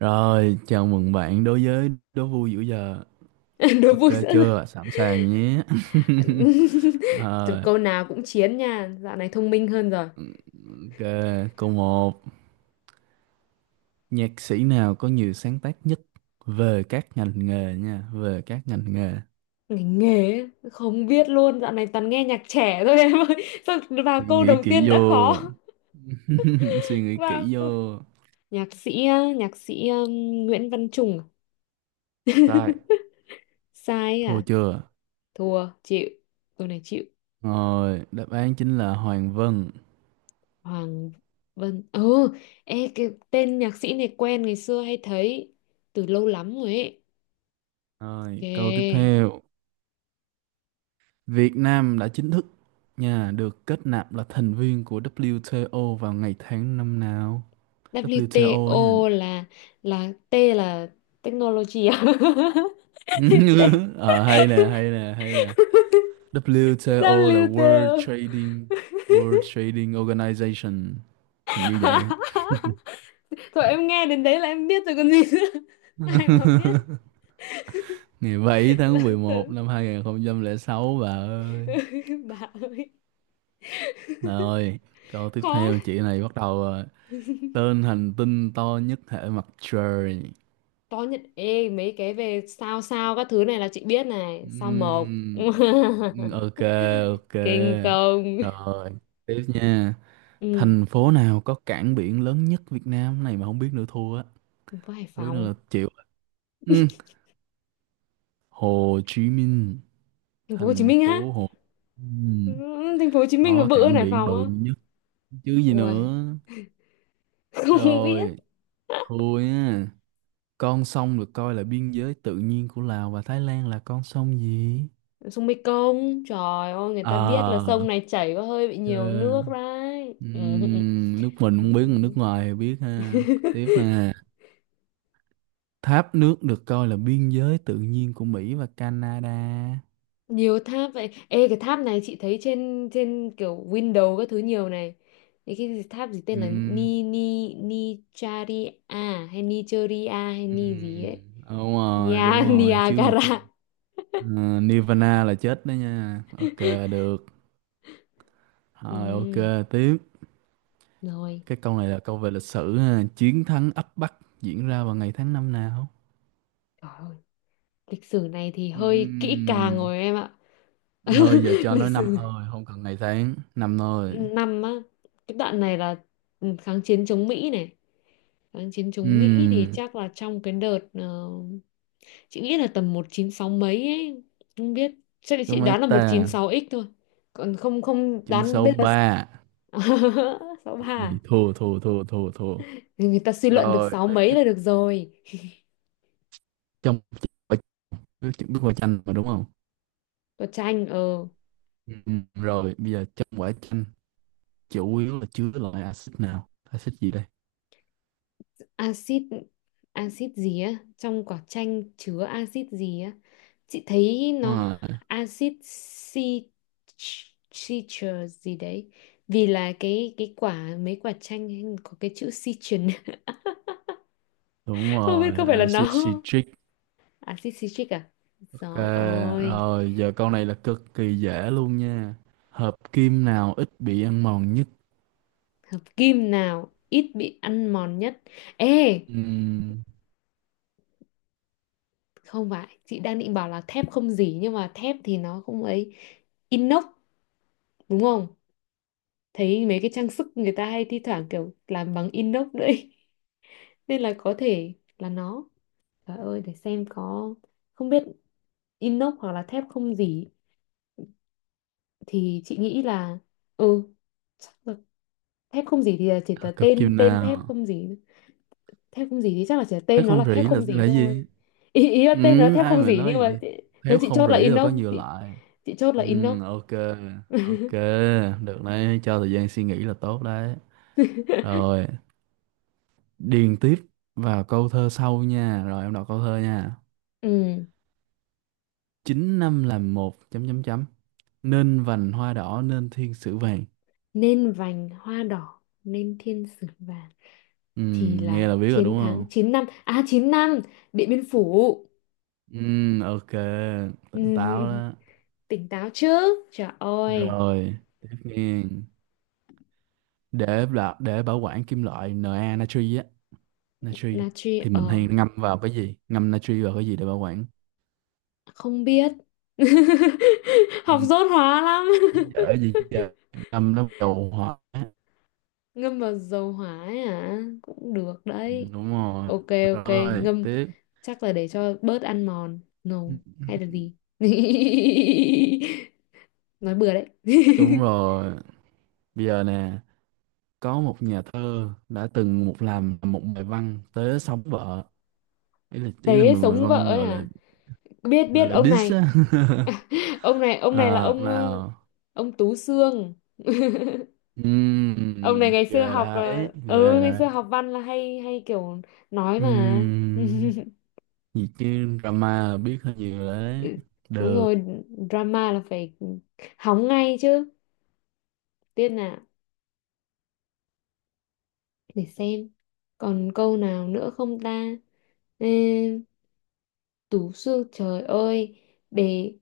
Rồi, chào mừng bạn đối với đố vui giữa giờ. Đố Ok vui sữa rồi. chưa? Sẵn sàng nhé. Từ Rồi, câu nào cũng chiến nha, dạo này thông minh hơn rồi. ok, câu một. Nhạc sĩ nào có nhiều sáng tác nhất về các ngành nghề nha, về các ngành nghề. Ngành nghề ấy, không biết luôn, dạo này toàn nghe nhạc trẻ thôi em ơi. Sao vào Suy câu nghĩ đầu tiên kỹ đã vô. khó. Suy nghĩ vào kỹ câu... vô. Nhạc sĩ á, nhạc sĩ Nguyễn Văn Trùng à? Sai. Sai Thua à? chưa? Thua, chịu. Câu này chịu. Rồi, đáp án chính là Hoàng Vân. Hoàng Vân. Ừ, ê cái tên nhạc sĩ này quen, ngày xưa hay thấy từ lâu lắm rồi ấy. Rồi, câu tiếp Kìa. theo. Việt Nam đã chính thức nha, được kết nạp là thành viên của WTO vào ngày tháng năm nào? WTO WTO nha. là T là technology à? Ờ, hay nè, hay nè, hay nè. WTO là World WTO. Trading, World Trading Organization. Hình như vậy á. Thôi em nghe đến đấy là em biết rồi còn gì nữa. Ai mà biết, Ngày 7 là tháng 11 tưởng. năm 2006 bà ơi. Bà ơi, Rồi, câu tiếp khó. theo, chị này bắt đầu rồi. Tên hành tinh to nhất hệ mặt trời. Có nhận, ê mấy cái về sao, sao các thứ này là chị biết này, sao mộc. Ừm, ok, ok, Kinh không? rồi tiếp nha. Ừ, Thành phố nào có cảng biển lớn nhất Việt Nam? Cái này mà không biết nữa thua á. thành phố Hải Không biết nữa Phòng, là chịu, ừ. Hồ Chí Minh, thành phố Hồ Chí thành Minh á. phố Hồ Chí, Ừ, thành phố Hồ Chí Minh mà có bự hơn cảng Hải biển Phòng bự á? nhất chứ gì nữa. Ui, không biết. Rồi, thua nha. Con sông được coi là biên giới tự nhiên của Lào và Thái Lan là con sông gì? Sông Mekong, trời ơi, người ta biết là À, sông này chảy có hơi bị ok. nhiều nước đấy. Ừ. Nước mình không biết, nước ngoài thì biết ha. Tiếp nè. Tháp nước được coi là biên giới tự nhiên của Mỹ và Canada. Nhiều tháp vậy, ê cái tháp này chị thấy trên trên kiểu window các thứ nhiều này. Tháp gì tên là Ừm, ni ni ni charia hay nigeria hay ni gì ừm, ấy. Đúng rồi, đúng Nia. rồi. Niagara. Ờ, Nirvana là chết đó nha. Ok, được. Ừ. Rồi, ok, tiếp. Rồi, Cái câu này là câu về lịch sử ha. Chiến thắng ấp Bắc diễn ra vào ngày tháng năm nào? trời ơi. Lịch sử này thì hơi kỹ càng Ừm, rồi em ạ. Nơi giờ cho Lịch nói năm sử, thôi, không cần ngày tháng. Năm thôi. năm á. Cái đoạn này là, ừ, kháng chiến chống Mỹ này, kháng chiến chống Mỹ thì Ừm, chắc là trong cái đợt, chị nghĩ là tầm 196 mấy ấy, không biết, chắc là chị Đúng mấy đoán là một chín ta? sáu x thôi, còn không không đoán bây giờ. 963. Chị Ba. này thua, thua, thua, thua, thua Người ta suy luận được rồi. sáu mấy là được rồi. Trong, chuẩn bị quả chanh mà đúng không? Có tranh. Ờ Ừ. Ừ, rồi bây giờ trong quả chanh chủ yếu là chứa loại axit nào, axit gì đây? axit axit gì á, trong quả chanh chứa axit gì á. Chị thấy nó Đúng rồi, axit citral gì đấy, vì là cái quả mấy quả chanh ấy có cái chữ citrin. đúng Không biết rồi. có phải là nó Axit không? citric. Axit citric à. Ok, Rồi ôi. rồi giờ câu này là cực kỳ dễ luôn nha. Hợp kim nào ít bị ăn mòn nhất? Hợp kim nào ít bị ăn mòn nhất? Ê, Ừm, không phải chị đang định bảo là thép không dỉ, nhưng mà thép thì nó không ấy. Inox, đúng không? Thấy mấy cái trang sức người ta hay thi thoảng kiểu làm bằng inox đấy. Nên là có thể là nó. Trời ơi, để xem có, không biết. Inox hoặc là thép không gì, thì chị nghĩ là, ừ, chắc là, thép không gì thì là chỉ là hợp tên kim tên thép nào không gì. Thép không gì thì chắc là chỉ là thấy tên nó là không thép rỉ không gì là gì. thôi. Ý là tên nó là Ừ, thép ai không mà gì, nói nhưng mà vậy. chị, theo Héo chị không chốt là rỉ là có inox nhiều chị loại. chị chốt là Ừ, inox. ok, ok, được đấy, cho thời gian suy nghĩ là tốt đấy. Rồi, điền tiếp vào câu thơ sau nha, rồi em đọc câu thơ nha. Ừ, Chín năm làm một, chấm chấm chấm, nên vành hoa đỏ nên thiên sử vàng. nên vành hoa đỏ nên thiên sứ vàng, Ừ, thì là nghe là biết rồi chiến đúng thắng không? 9 năm à 9 năm Điện Biên Phủ. Ừ, ok, tỉnh táo Ừ, đó. tỉnh táo chứ. Trời ơi. Rồi, tiếp nghe. Để bảo quản kim loại Na, natri á, natri thì Natri mình hay ngâm vào cái gì? Ngâm natri vào cái gì để bảo quản? không biết. Học dốt hóa lắm. Dở gì trời, năm nó đầu hóa. Ngâm vào dầu hỏa ấy hả, cũng được Ừ, đấy. đúng rồi. Ok, ok. Rồi Ngâm tiếp. chắc là để cho bớt ăn mòn no, hay là gì. Nói bừa đấy. Đúng rồi, bây giờ nè, có một nhà thơ đã từng làm một bài văn tới sống vợ, ý là Tế mình bài sống vợ văn ấy gọi là, à? Biết, gọi biết là ông diss này. á. Ông này, ông này là À, ông, nào. ông Tú Xương. Ông này Ghê đấy, ghê ngày đấy. xưa học văn là hay hay kiểu nói mà. Ừm, gì chứ drama là biết hơi nhiều đấy. Ừ, đúng Được. rồi. Drama là phải hóng ngay chứ. Tiên nào, để xem còn câu nào nữa không ta. Ê, Tú Xương trời ơi. Để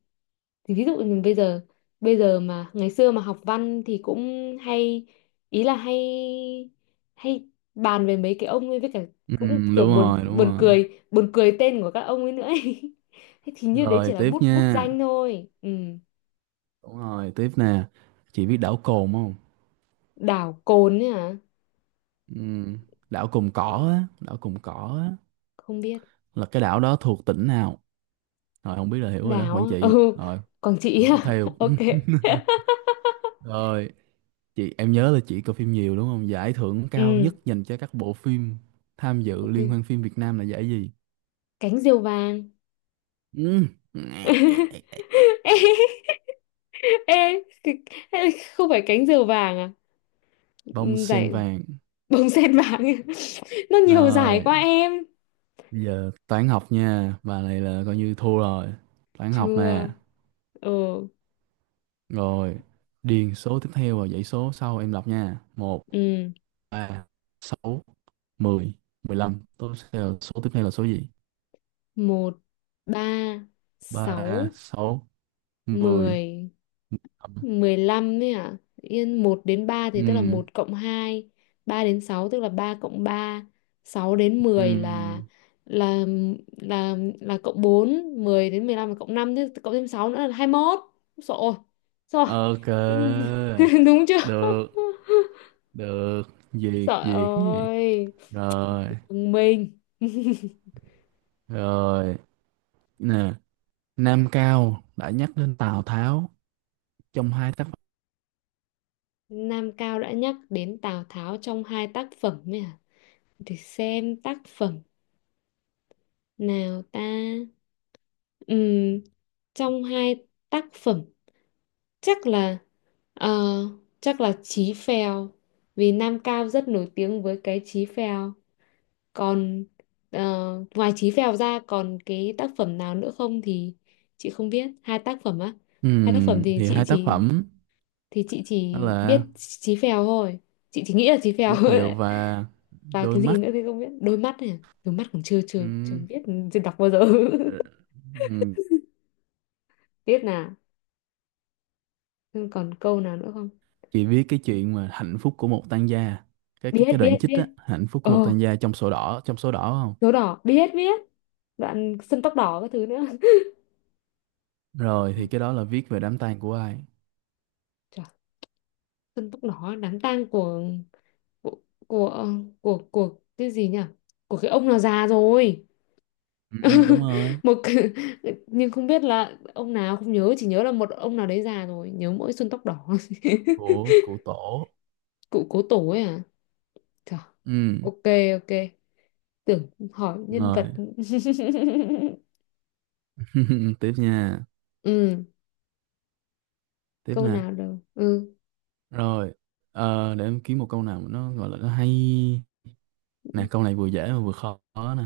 thì, ví dụ như bây giờ mà ngày xưa mà học văn thì cũng hay, ý là hay hay bàn về mấy cái ông ấy với cả, cũng kiểu Đúng buồn rồi, đúng buồn rồi. cười, buồn cười tên của các ông ấy nữa ấy. Thế thì như đấy Rồi chỉ là tiếp bút bút nha. danh thôi. Ừ. Đúng rồi, tiếp nè. Chị biết đảo Cồn không? Đảo Cồn ấy hả? Ừm, Đảo Cồn Cỏ Ừ, á, đảo Cồn Cỏ á, không biết. là cái đảo đó thuộc tỉnh nào? Rồi không biết là hiểu rồi đó, Đảo Quảng á? Trị. Ừ. Rồi, Quảng Trị câu à? tiếp theo. Ok. Rồi, chị em nhớ là chị coi phim nhiều đúng không? Giải thưởng cao nhất Ừ. dành cho các bộ phim tham dự liên Ok. hoan phim Việt Nam là giải gì? Cánh diều vàng. Ừm, Ê, ê, cái- ê, không phải cánh diều vàng à? Bông Ừ, sen giải vàng. bông sen vàng. Nó nhiều Rồi, giải quá em. bây giờ toán học nha. Bà này là coi như thua rồi. Toán học nè. Chưa. ờ Rồi, điền số tiếp theo và dãy số sau em đọc nha. Một, ừ. ba, sáu, mười, mười lăm. Tiếp theo số tiếp theo là số gì? Một, ba, Ba, sáu, sáu, mười. 10, 15 đấy à? Yên, một đến ba thì tức là Ừm, một cộng hai, ba đến sáu tức là ba cộng ba, sáu đến 10 ừm, là là cộng bốn, 10 đến 15 là cộng năm, thế cộng thêm sáu nữa là 21. Sợ rồi. ok. Đúng chưa? Được, được. Duyệt, Trời duyệt, duyệt. ơi. Rồi, Thông minh. rồi. Nè, Nam Cao đã nhắc đến Tào Tháo trong hai tác phẩm. Nam Cao đã nhắc đến Tào Tháo trong hai tác phẩm nhỉ? Để xem tác phẩm nào ta. Ừm, trong hai tác phẩm chắc là, ờ, chắc là Chí Phèo vì Nam Cao rất nổi tiếng với cái Chí Phèo. Còn, ngoài Chí Phèo ra còn cái tác phẩm nào nữa không thì chị không biết. Hai tác phẩm á? Hai tác phẩm thì Thì chị hai tác chỉ phẩm thì chị chỉ đó biết là Chí Phèo thôi, chị chỉ nghĩ là Chí Phèo Chí thôi Phèo đấy. và Và Đôi cái gì Mắt. nữa thì không biết, đôi mắt này à? Đôi mắt còn chưa chưa chưa Ừm. biết, chưa đọc bao giờ. Ờ, ừm, Biết nào. Nhưng còn câu nào nữa không? chị biết cái chuyện mà hạnh phúc của một tang gia, cái cái Biết, cái đoạn biết, chích á, biết. hạnh phúc của một tang Ồ, gia trong sổ đỏ, trong sổ đỏ không? số đỏ, biết, biết đoạn sân tóc đỏ các thứ nữa. Rồi thì cái đó là viết về đám tang của ai? Trời, sân tóc đỏ, đám tang của của ờ, của cái gì nhỉ, của cái ông nào già rồi. Ừ, đúng rồi, một cái- nhưng không biết là ông nào, không nhớ, chỉ nhớ là một ông nào đấy già rồi, nhớ mỗi xuân tóc đỏ. Của tổ. Cụ cố tổ ấy à? Trời, Ừ ok, ok. Tưởng hỏi nhân vật. rồi. Tiếp nha, Ừ, tiếp câu nè. nào đâu. Ừ. Rồi, ờ, để em kiếm một câu nào mà nó gọi là nó hay. Nè câu này vừa dễ mà vừa khó nè.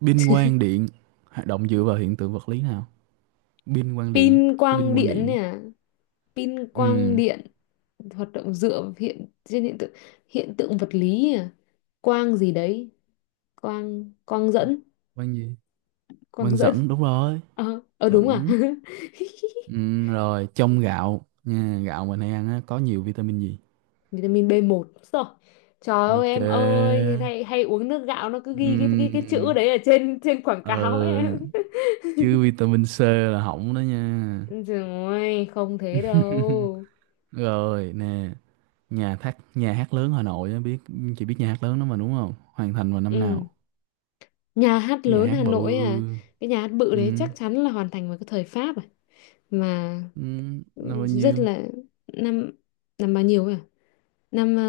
Binh quang điện hoạt động dựa vào hiện tượng vật lý nào? Binh quang điện, Pin cái binh quang quang điện điện này á. à? Pin Ừ, quang điện hoạt động dựa trên hiện tượng vật lý à? Quang gì đấy? Quang quang dẫn, quang gì? quang Quang dẫn. dẫn đúng rồi. Đúng à? Chuẩn. Ừ, rồi trong gạo nha, gạo mình hay ăn á, có nhiều vitamin gì? Vitamin B1, rồi, trời ơi Ok. em ơi, người này hay uống nước gạo nó cứ ghi cái chữ Ừm, đấy ở trên trên quảng ờ, cáo ấy em. chứ vitamin C là hỏng đó nha. Trời ơi, không thế đâu. Rồi nè, nhà hát, nhà hát lớn Hà Nội á, biết, chị biết nhà hát lớn đó mà đúng không, hoàn thành vào năm nào? Ừ. Nhà hát Cái nhà lớn hát Hà bự. Nội à, cái nhà hát bự đấy Ừ, chắc chắn là hoàn thành vào cái thời Pháp à. Mà ừ, năm bao rất nhiêu? là, năm, năm bao nhiêu ấy à? Năm ờ,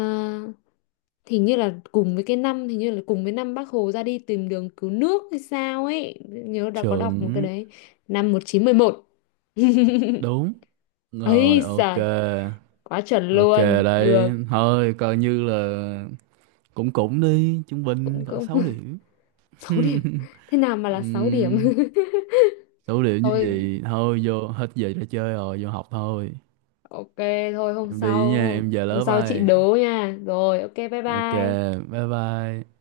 hình như là cùng với năm Bác Hồ ra đi tìm đường cứu nước hay sao ấy. Nhớ đã có đọc một cái Chuẩn, đấy, năm 1911. đúng rồi. Ấy Ok, giời, quá chuẩn ok, luôn. Được, đấy thôi coi như là cũng cũng đi trung bình cũng cỡ cũng 6 điểm. 6 điểm. Thế nào mà là 6 điểm? Ừm, 6 điểm như Thôi. vậy thôi, vô hết giờ ra chơi rồi vô học thôi. Ok, thôi Em đi nha, em về hôm lớp sau chị ai. đố nha. Rồi ok, bye Ok, bye. bye bye.